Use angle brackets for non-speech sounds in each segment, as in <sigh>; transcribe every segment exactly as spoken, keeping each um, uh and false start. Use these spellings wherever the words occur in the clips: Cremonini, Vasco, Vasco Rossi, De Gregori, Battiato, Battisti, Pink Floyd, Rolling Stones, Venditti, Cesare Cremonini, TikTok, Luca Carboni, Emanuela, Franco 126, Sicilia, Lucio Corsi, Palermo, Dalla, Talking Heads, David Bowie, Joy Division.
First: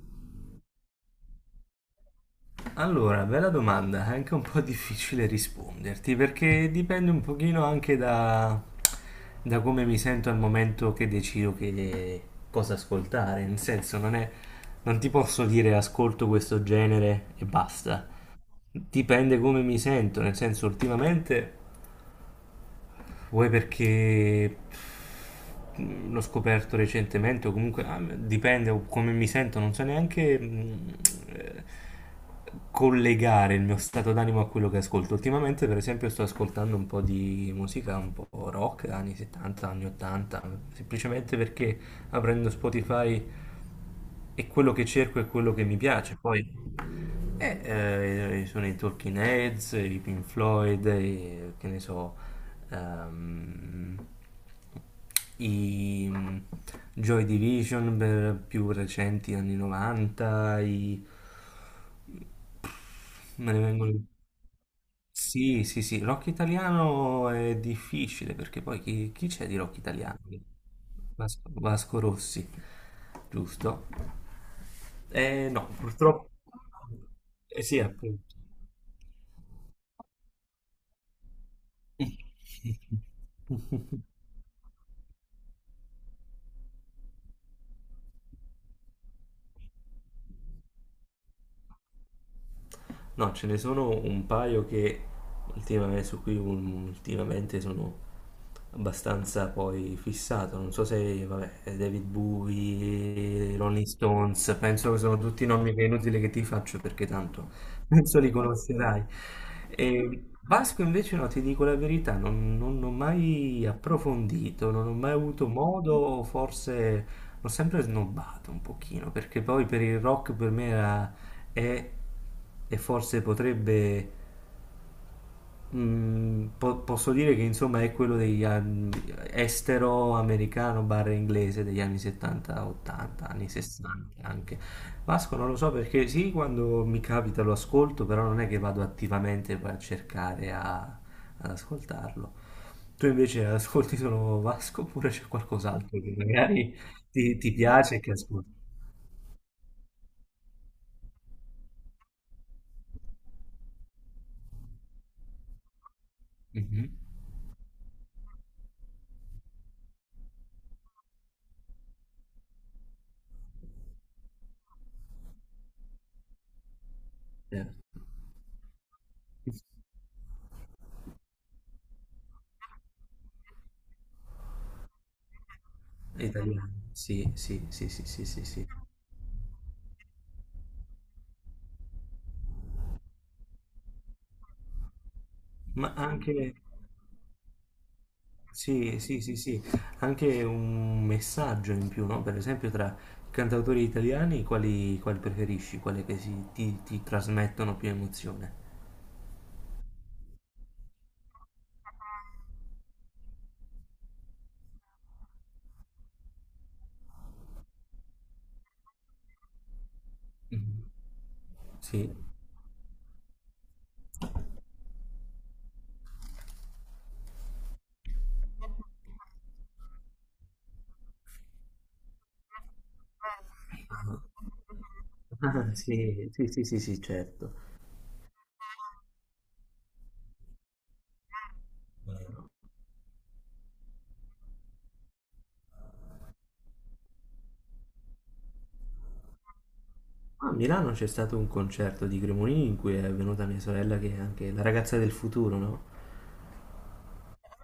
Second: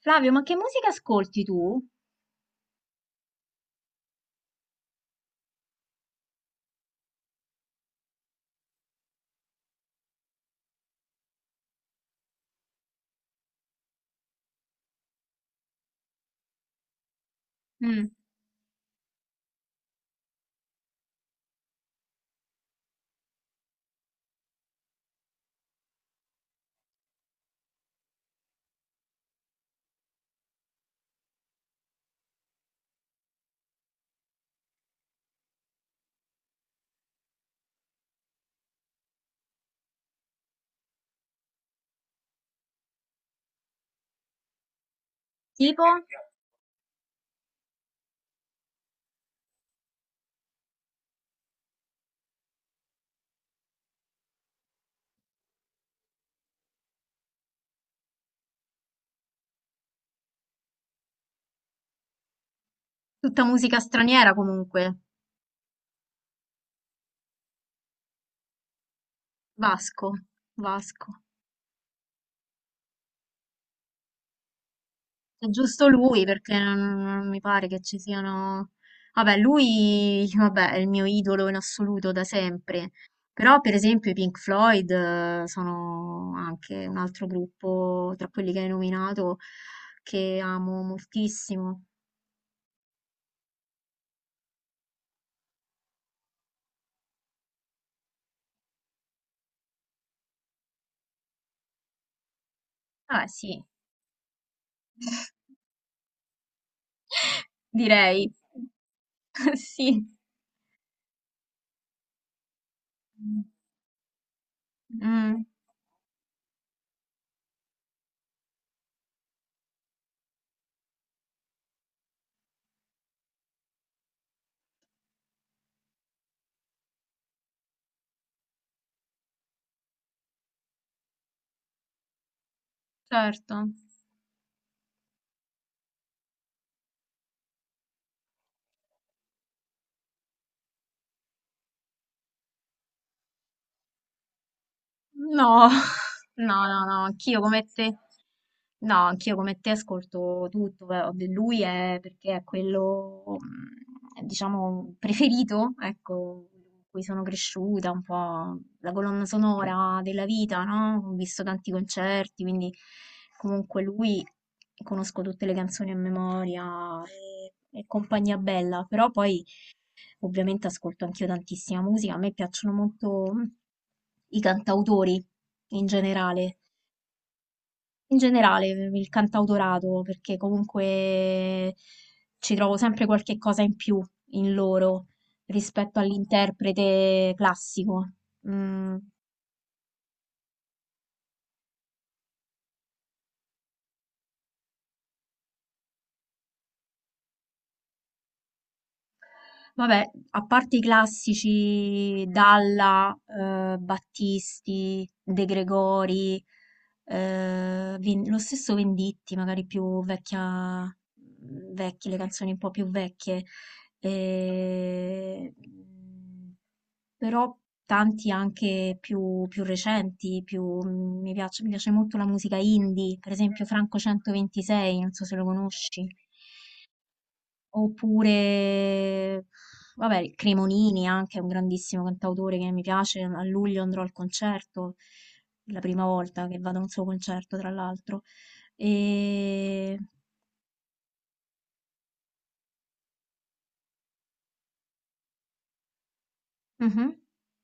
Flavio, ma che musica ascolti tu? Allora, bella domanda, è anche un po' difficile risponderti perché dipende un pochino anche da, da come mi sento al momento che decido che, cosa ascoltare, nel senso non è, non ti posso dire ascolto questo genere e Mm. basta, dipende come mi sento, nel senso ultimamente vuoi perché mh, l'ho scoperto recentemente o comunque ah, dipende o come mi sento, non so neanche mh, eh, collegare il mio stato d'animo a quello che ascolto. Ultimamente, per esempio, sto ascoltando un po' di musica un po' rock, anni settanta, anni ottanta, semplicemente perché aprendo Spotify è quello che cerco, è quello che mi Tipo? piace. Poi eh, eh, sono i Talking Heads, i Pink Floyd, i- che ne so, ehm, i mm, Joy Division per più recenti anni novanta, i... Tutta Me ne musica vengono... straniera comunque. Sì, sì, sì, rock italiano è difficile perché poi chi, chi c'è di rock Vasco, italiano? Vasco. Vasco, Vasco Rossi, giusto? È Eh no, giusto lui purtroppo. perché non, non mi Eh pare sì, che ci appunto. siano. Vabbè, lui, vabbè, è il mio idolo in assoluto da sempre. Però, per esempio, i Pink Floyd eh, sono anche un altro gruppo tra quelli che hai nominato che amo moltissimo. No, ce ne sono un paio che ultimamente, su cui un- ultimamente sono abbastanza poi fissato. Non so se, vabbè, David Vabbè, Bowie, sì, Rolling Stones, penso che sono tutti nomi che è inutile che ti faccio perché <laughs> tanto penso li direi. conoscerai. <laughs> Sì. E Vasco invece no, ti dico la verità, non, non ho mai approfondito, non ho mai Mm. avuto modo, forse l'ho sempre snobbato un pochino, perché poi per il rock per me era, è e forse potrebbe Mm, po- posso dire che insomma è quello degli anni estero americano barra inglese degli anni settanta, ottanta, anni Certo. sessanta anche. Vasco non lo so perché sì, quando mi capita lo ascolto, però non è che vado attivamente poi a cercare a- ad ascoltarlo. Tu invece ascolti solo Vasco oppure c'è No, <laughs> qualcos'altro che no, magari no, no, ti, anch'io ti come te. piace e che ascolti? No, anch'io come te ascolto tutto. Beh, vabbè, lui è perché è quello, mm, diciamo, preferito, ecco, con Mhm. cui sono cresciuta, un po' la colonna sonora della vita, no? Ho visto tanti concerti, quindi comunque lui conosco tutte le canzoni a memoria Eh, e, e compagnia bella. Però poi ovviamente ascolto anch'io tantissima musica. A me piacciono molto mm, i cantautori in generale, italiano, sì, sì, sì, sì, in sì, sì, sì. generale il cantautorato, perché comunque ci trovo sempre qualche cosa in più in loro Ma rispetto anche... all'interprete classico. Mm. Sì, sì, sì, sì, anche un messaggio in più, no? Per esempio tra i cantautori italiani, quali, quali preferisci? Quali che si- ti, ti trasmettono più emozione? Vabbè, a parte i classici Dalla, eh, Battisti, De Gregori, eh, Ven- lo stesso Venditti, magari più Mhm. vecchia, vecchie, Sì. le canzoni un po' più vecchie. Eh, però tanti anche più, più recenti, più, mi piace, mi piace molto la musica indie, per esempio Franco Ah, centoventisei, non so se lo <laughs> conosci. sì, sì, sì, sì, sì, certo. Oppure, vabbè, il Cremonini anche è un grandissimo cantautore che mi piace. A luglio andrò al concerto, la prima volta che vado a un suo concerto, tra l'altro. E. A Milano c'è stato un concerto di Cremonini in cui è venuta mia sorella che è anche la ragazza del futuro, no? Mhm.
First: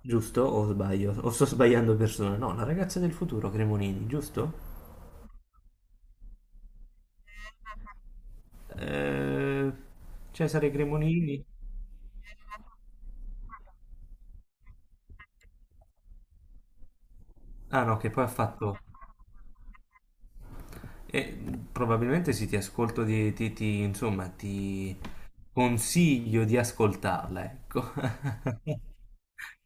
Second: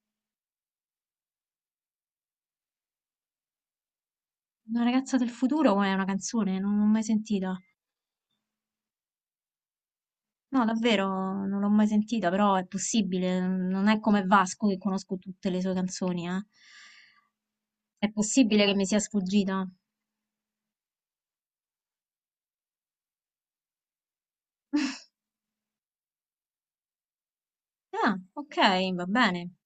Giusto? O sbaglio? O sto sbagliando persona? No, la ragazza del futuro, Cremonini, giusto? Una ragazza del futuro è una canzone, non l'ho mai sentita. Eh, No, Cesare Cremonini. davvero, non l'ho mai sentita, però è possibile. Non è come Vasco che conosco tutte le sue canzoni, eh. Ah no, È che poi ha possibile che fatto... mi sia sfuggita. eh, probabilmente sì, ti ascolto, di, ti, ti- insomma, ti <laughs> consiglio di ascoltarla, ecco. Ah, ok, va bene, <laughs>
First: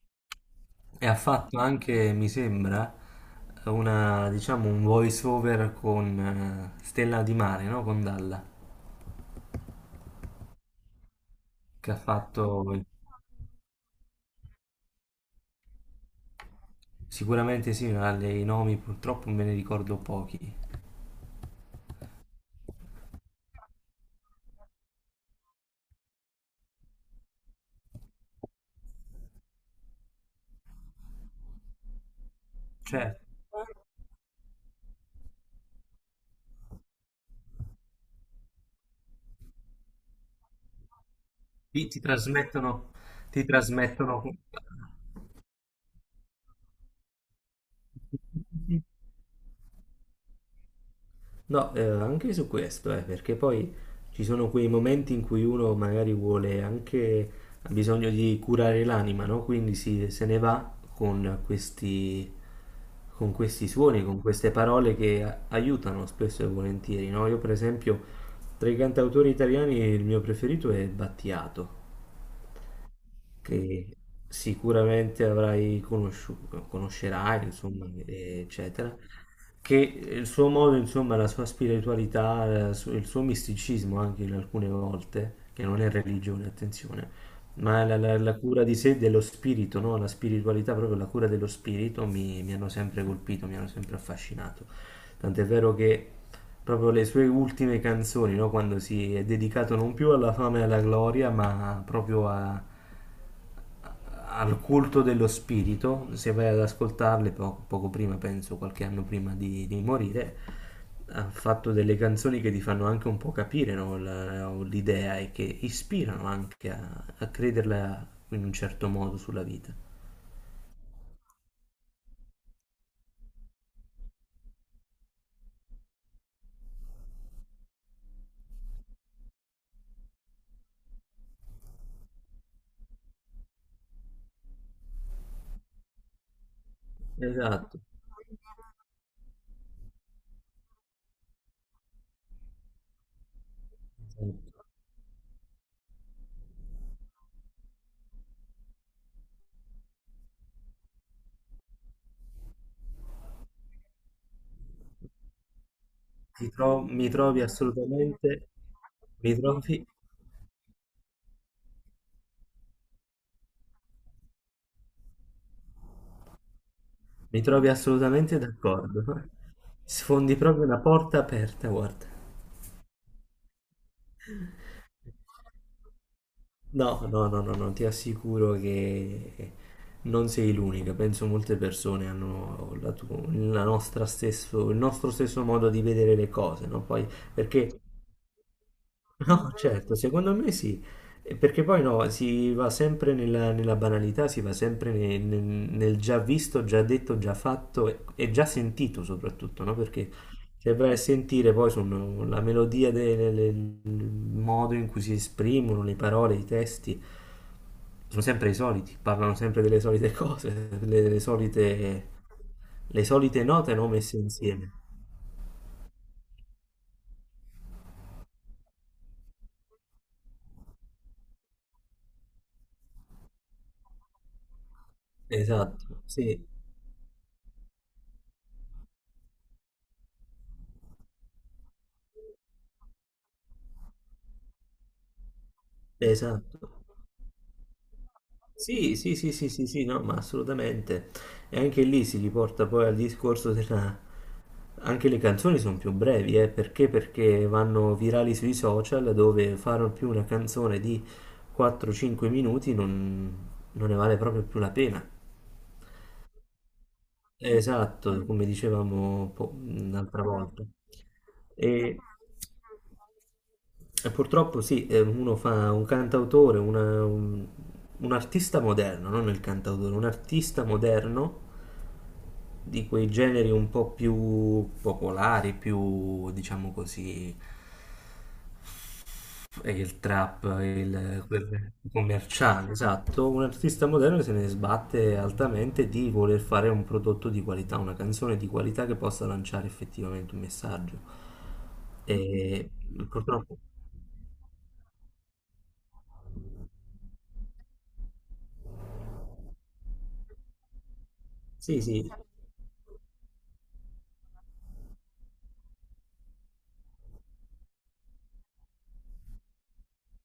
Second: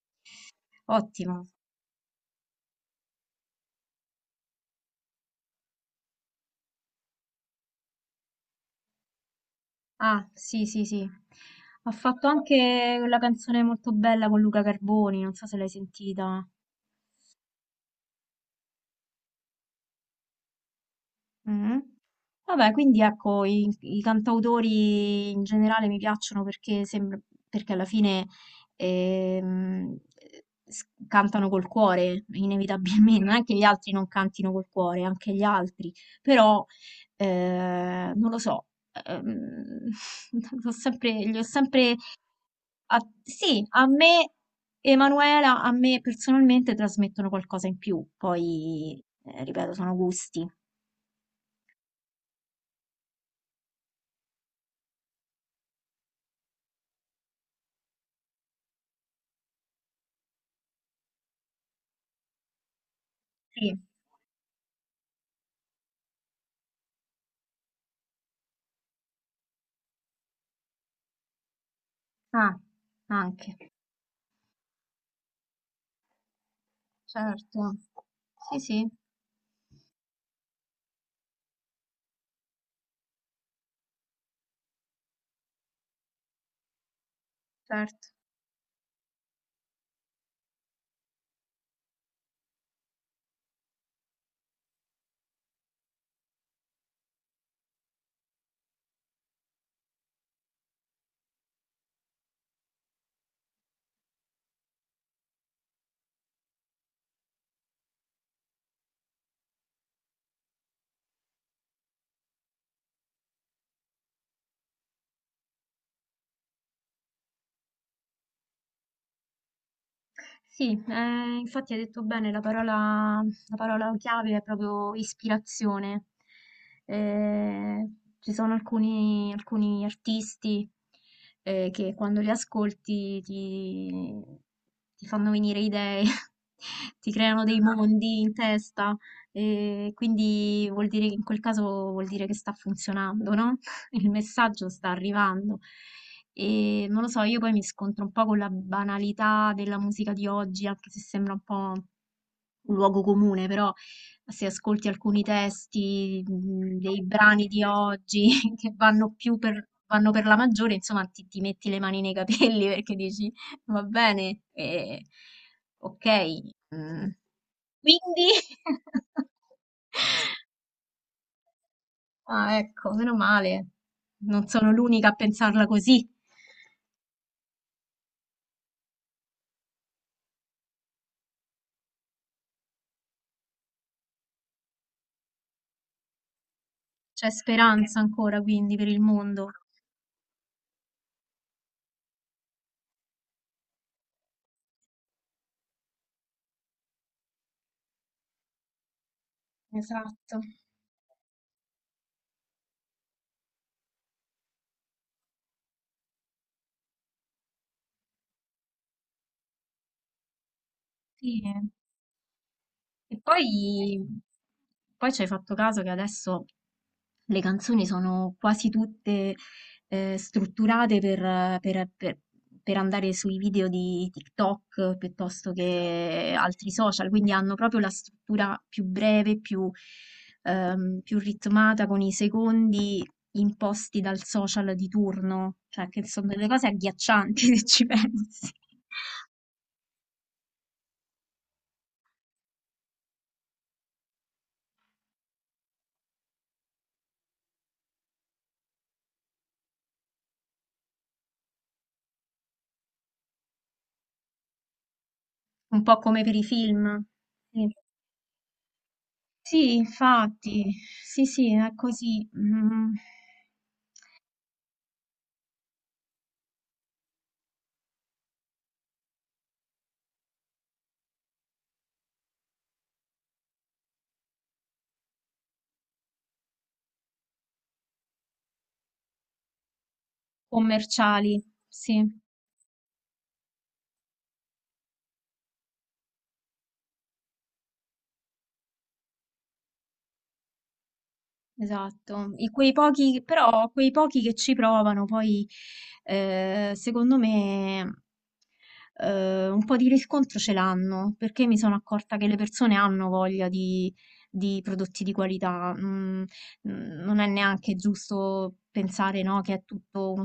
E ha ottimo. fatto anche, mi sembra, una, diciamo, un voice over con eh, Stella di Mare, no? Con Dalla, Ah, sì, sì, sì. Ha che ha fatto fatto... anche quella canzone molto bella con Luca Carboni, non so se l'hai sentita. Sicuramente sì, ma le- i nomi purtroppo me ne ricordo pochi. Mm. Vabbè, quindi ecco, i, i cantautori in generale mi piacciono perché, sembra, perché alla fine ehm, s- cantano col cuore, Certo. inevitabilmente. Non è che gli altri non cantino col cuore, anche gli altri, però eh, non lo so, ehm, <laughs> ho sempre, li ho Ti, sempre ti trasmettono, a- ti sì, a trasmettono. me, Emanuela, a me personalmente trasmettono qualcosa in più. Poi eh, ripeto, sono gusti. No, eh, anche su questo, eh, perché poi ci sono quei momenti in cui uno magari vuole anche, ha bisogno di curare l'anima, no? Quindi si, se ne va con questi, con questi Sì. suoni, con queste parole che a- aiutano spesso e volentieri, no? Io per esempio, tra i cantautori italiani il mio preferito è Battiato, Ah, anche. che sicuramente avrai conosciuto, conoscerai, Certo. insomma, Sì, sì, eccetera, che il suo modo, insomma, la sua spiritualità, la su- il suo misticismo anche in alcune volte, che non è religione, attenzione, ma la, certo. la- la cura di sé, dello spirito, no? La spiritualità, proprio la cura dello spirito mi, mi hanno sempre colpito, mi hanno sempre affascinato. Tant'è vero che proprio le sue ultime canzoni, no? Quando si è dedicato non più alla fama e alla gloria, ma proprio a- al culto dello spirito, se vai ad ascoltarle po- poco prima, penso qualche anno prima di, di morire, ha fatto delle canzoni che ti fanno anche un po' capire no, la- l'idea e che ispirano anche a, a crederla in un certo modo sulla vita. Sì, eh, infatti hai detto bene, la parola, la parola chiave è proprio ispirazione. Eh, Ci sono alcuni, alcuni artisti eh, che quando li ascolti ti, ti fanno venire idee, <laughs> ti creano dei Esatto. mondi in testa, e quindi vuol dire che in quel caso vuol dire che sta funzionando, no? <laughs> Il Esatto. messaggio sta arrivando. E non lo so, io poi mi scontro un po' con la banalità della musica di oggi, anche se sembra un po' un luogo comune, però se ascolti alcuni testi Ti mh, tro- dei mi trovi brani di oggi assolutamente, <laughs> che vanno mi più per, trovi, vanno per la maggiore, insomma, ti, ti metti le mani nei capelli <laughs> perché dici va bene, eh, ok. mm, mi trovi Quindi, assolutamente d'accordo. <laughs> <laughs> Sfondi proprio una porta aperta, guarda. ah, ecco, meno male, non sono l'unica a pensarla così. No, no, no, no, no, ti assicuro che non sei l'unica. Penso molte persone hanno la tu- la nostra stesso, il nostro stesso modo di vedere le cose, no? Poi, C'è perché speranza ancora quindi per il mondo. no, certo, secondo me sì, eh, perché poi no, si va sempre nella, nella banalità, si va sempre ne- nel, nel già visto, già detto, già fatto e, e già sentito soprattutto, no? Perché Esatto, se vai a sentire poi sono la melodia, de- le- le- il modo in cui si esprimono, le parole, i testi, sono sempre i soliti, parlano sempre delle solite cose, delle, delle sì. solite, le E solite note non poi, messe insieme. poi ci hai fatto caso che adesso le canzoni sono quasi tutte eh, strutturate per, per- per- per andare sui video di TikTok piuttosto Esatto, che sì, altri social, quindi hanno proprio la struttura più breve, più, ehm, più ritmata con i secondi imposti dal social di turno, cioè che sono delle esatto. cose agghiaccianti <laughs> se ci pensi, Sì, sì, sì, sì, sì, sì, no, ma assolutamente. E anche lì si riporta poi al discorso della... Anche le canzoni sono più brevi, eh, perché? Perché vanno virali sui social dove fare più una canzone di quattro cinque minuti non, non ne vale proprio più la pena. un po' come per i film. Sì. Esatto, come dicevamo po- Sì, un'altra volta. infatti, sì, sì, è E, così, mm, e purtroppo sì, eh, uno fa un cantautore, una- un, un artista moderno, non il cantautore, un artista moderno di quei generi un po' più popolari, più diciamo così, e il trap, il, commerciali, quel sì, commerciale, esatto, un artista moderno se ne sbatte altamente di voler fare un prodotto di qualità, una canzone di qualità che possa lanciare effettivamente un messaggio. esatto. E E quei pochi, purtroppo, però quei pochi che ci provano, poi eh, secondo me eh, un po' di riscontro ce l'hanno, perché mi sono sì, sì, accorta che le persone hanno voglia di, di prodotti di qualità. Mm, mm, non è neanche giusto pensare, no, che è tutto uno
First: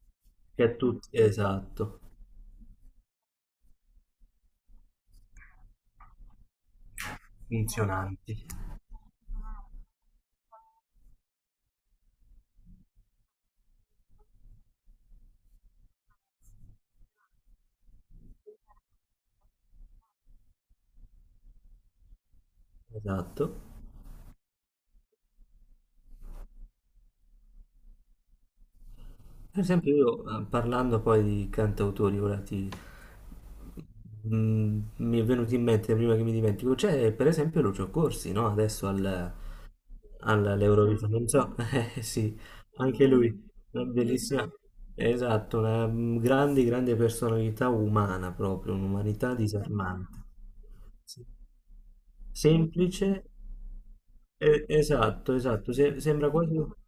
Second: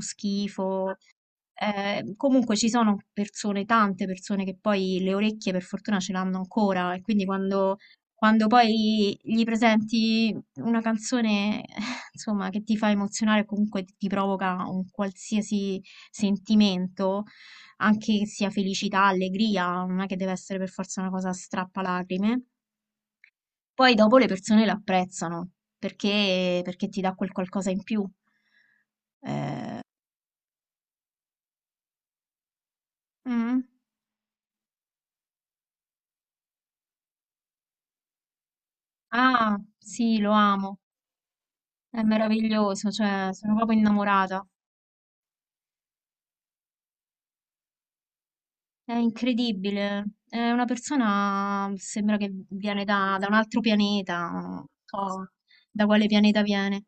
che a schifo. tutti, esatto, Eh, comunque ci sono persone, tante persone che poi le orecchie per fortuna ce l'hanno ancora e quindi quando, funzionanti, quando poi gli presenti una canzone, <laughs> eh, insomma, che ti fa emozionare o comunque ti provoca un qualsiasi sentimento, anche che sia felicità, allegria, non è che deve essere per forza una cosa strappalacrime. esatto. Poi dopo le persone lo apprezzano perché, perché ti dà quel qualcosa in più. Per Eh, esempio io, eh, parlando poi di cantautori, ora ti... mm. Mm, mi è venuto in mente prima che mi dimentico, c'è per esempio Lucio Corsi, no? Adesso al, Ah, sì, lo amo, all'Eurovision, non so, <laughs> eh, è sì, meraviglioso, anche cioè lui, sono proprio una innamorata, bellissima, esatto, una mm, grande, grande personalità umana proprio, è un'umanità incredibile, disarmante. è una Sì. persona, sembra che viene Semplice, da, da un altro pianeta, non eh, so esatto, esatto, da se- quale sembra pianeta quasi viene,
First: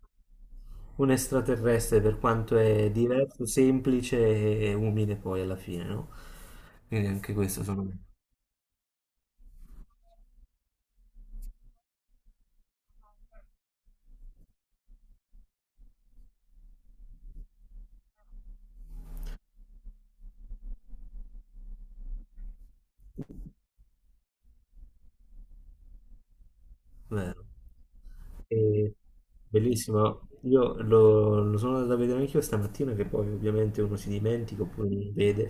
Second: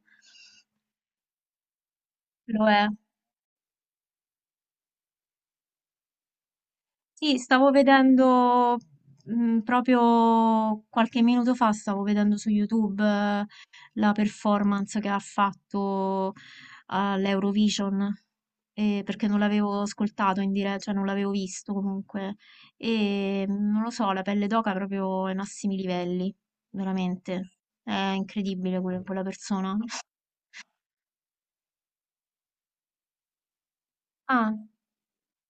un extraterrestre per quanto lo è. è diverso, semplice e umile poi alla fine, no? Quindi anche Sì, questo stavo sono vedendo mm, proprio qualche minuto fa, stavo vedendo su YouTube eh, la performance che ha fatto all'Eurovision, eh, perché non l'avevo ascoltato in diretta, cioè non l'avevo visto comunque. E mm, non lo so, la pelle d'oca è proprio ai massimi livelli, vero. veramente. È incredibile E- quella, quella persona. bellissimo, io lo, lo sono andato a vedere anch'io stamattina che poi ovviamente uno si Ah, dimentica oppure non vede. Mi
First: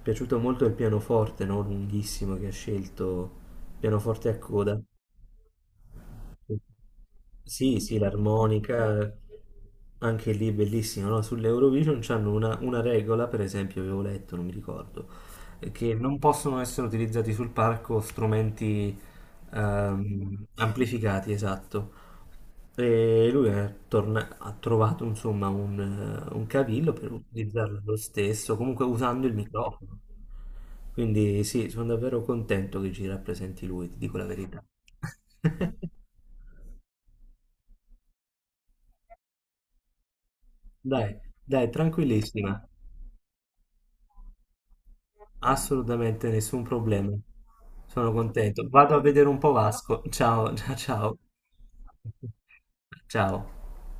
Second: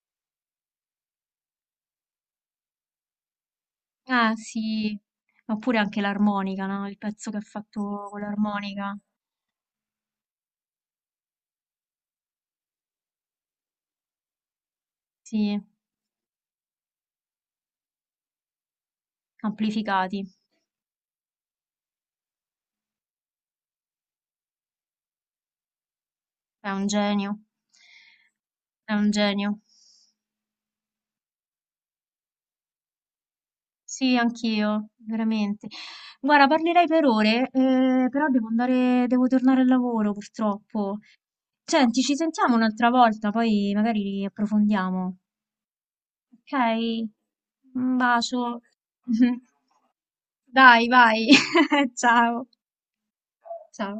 è piaciuto molto il pianoforte, no? Lunghissimo che ha scelto, pianoforte ah, a coda. sì, oppure anche l'armonica, no? Il pezzo che ha Sì, sì, fatto con l'armonica, l'armonica, anche lì è bellissimo, no? Sull'Eurovision c'hanno una, una regola, per esempio, avevo letto, non mi ricordo, sì. eh, che non possono essere utilizzati sul palco strumenti Amplificati. ehm, amplificati, esatto. E lui è torna- ha trovato, insomma, un, eh, un È un cavillo per genio. utilizzarlo lo stesso, comunque È un usando il genio. microfono. Quindi sì, sono davvero contento che ci rappresenti lui, ti Sì, dico la verità. anch'io, veramente. <laughs> Guarda, parlerei per ore, eh, però devo andare, devo tornare al lavoro, purtroppo. Dai, dai, Senti, ci sentiamo tranquillissima. un'altra volta, poi magari approfondiamo. Assolutamente nessun Ok? problema. Un Sono bacio. contento. Vado a vedere un <laughs> po' Vasco. Ciao, <laughs> ciao, Dai, ciao. vai. <laughs> Ciao. Ciao. Ciao.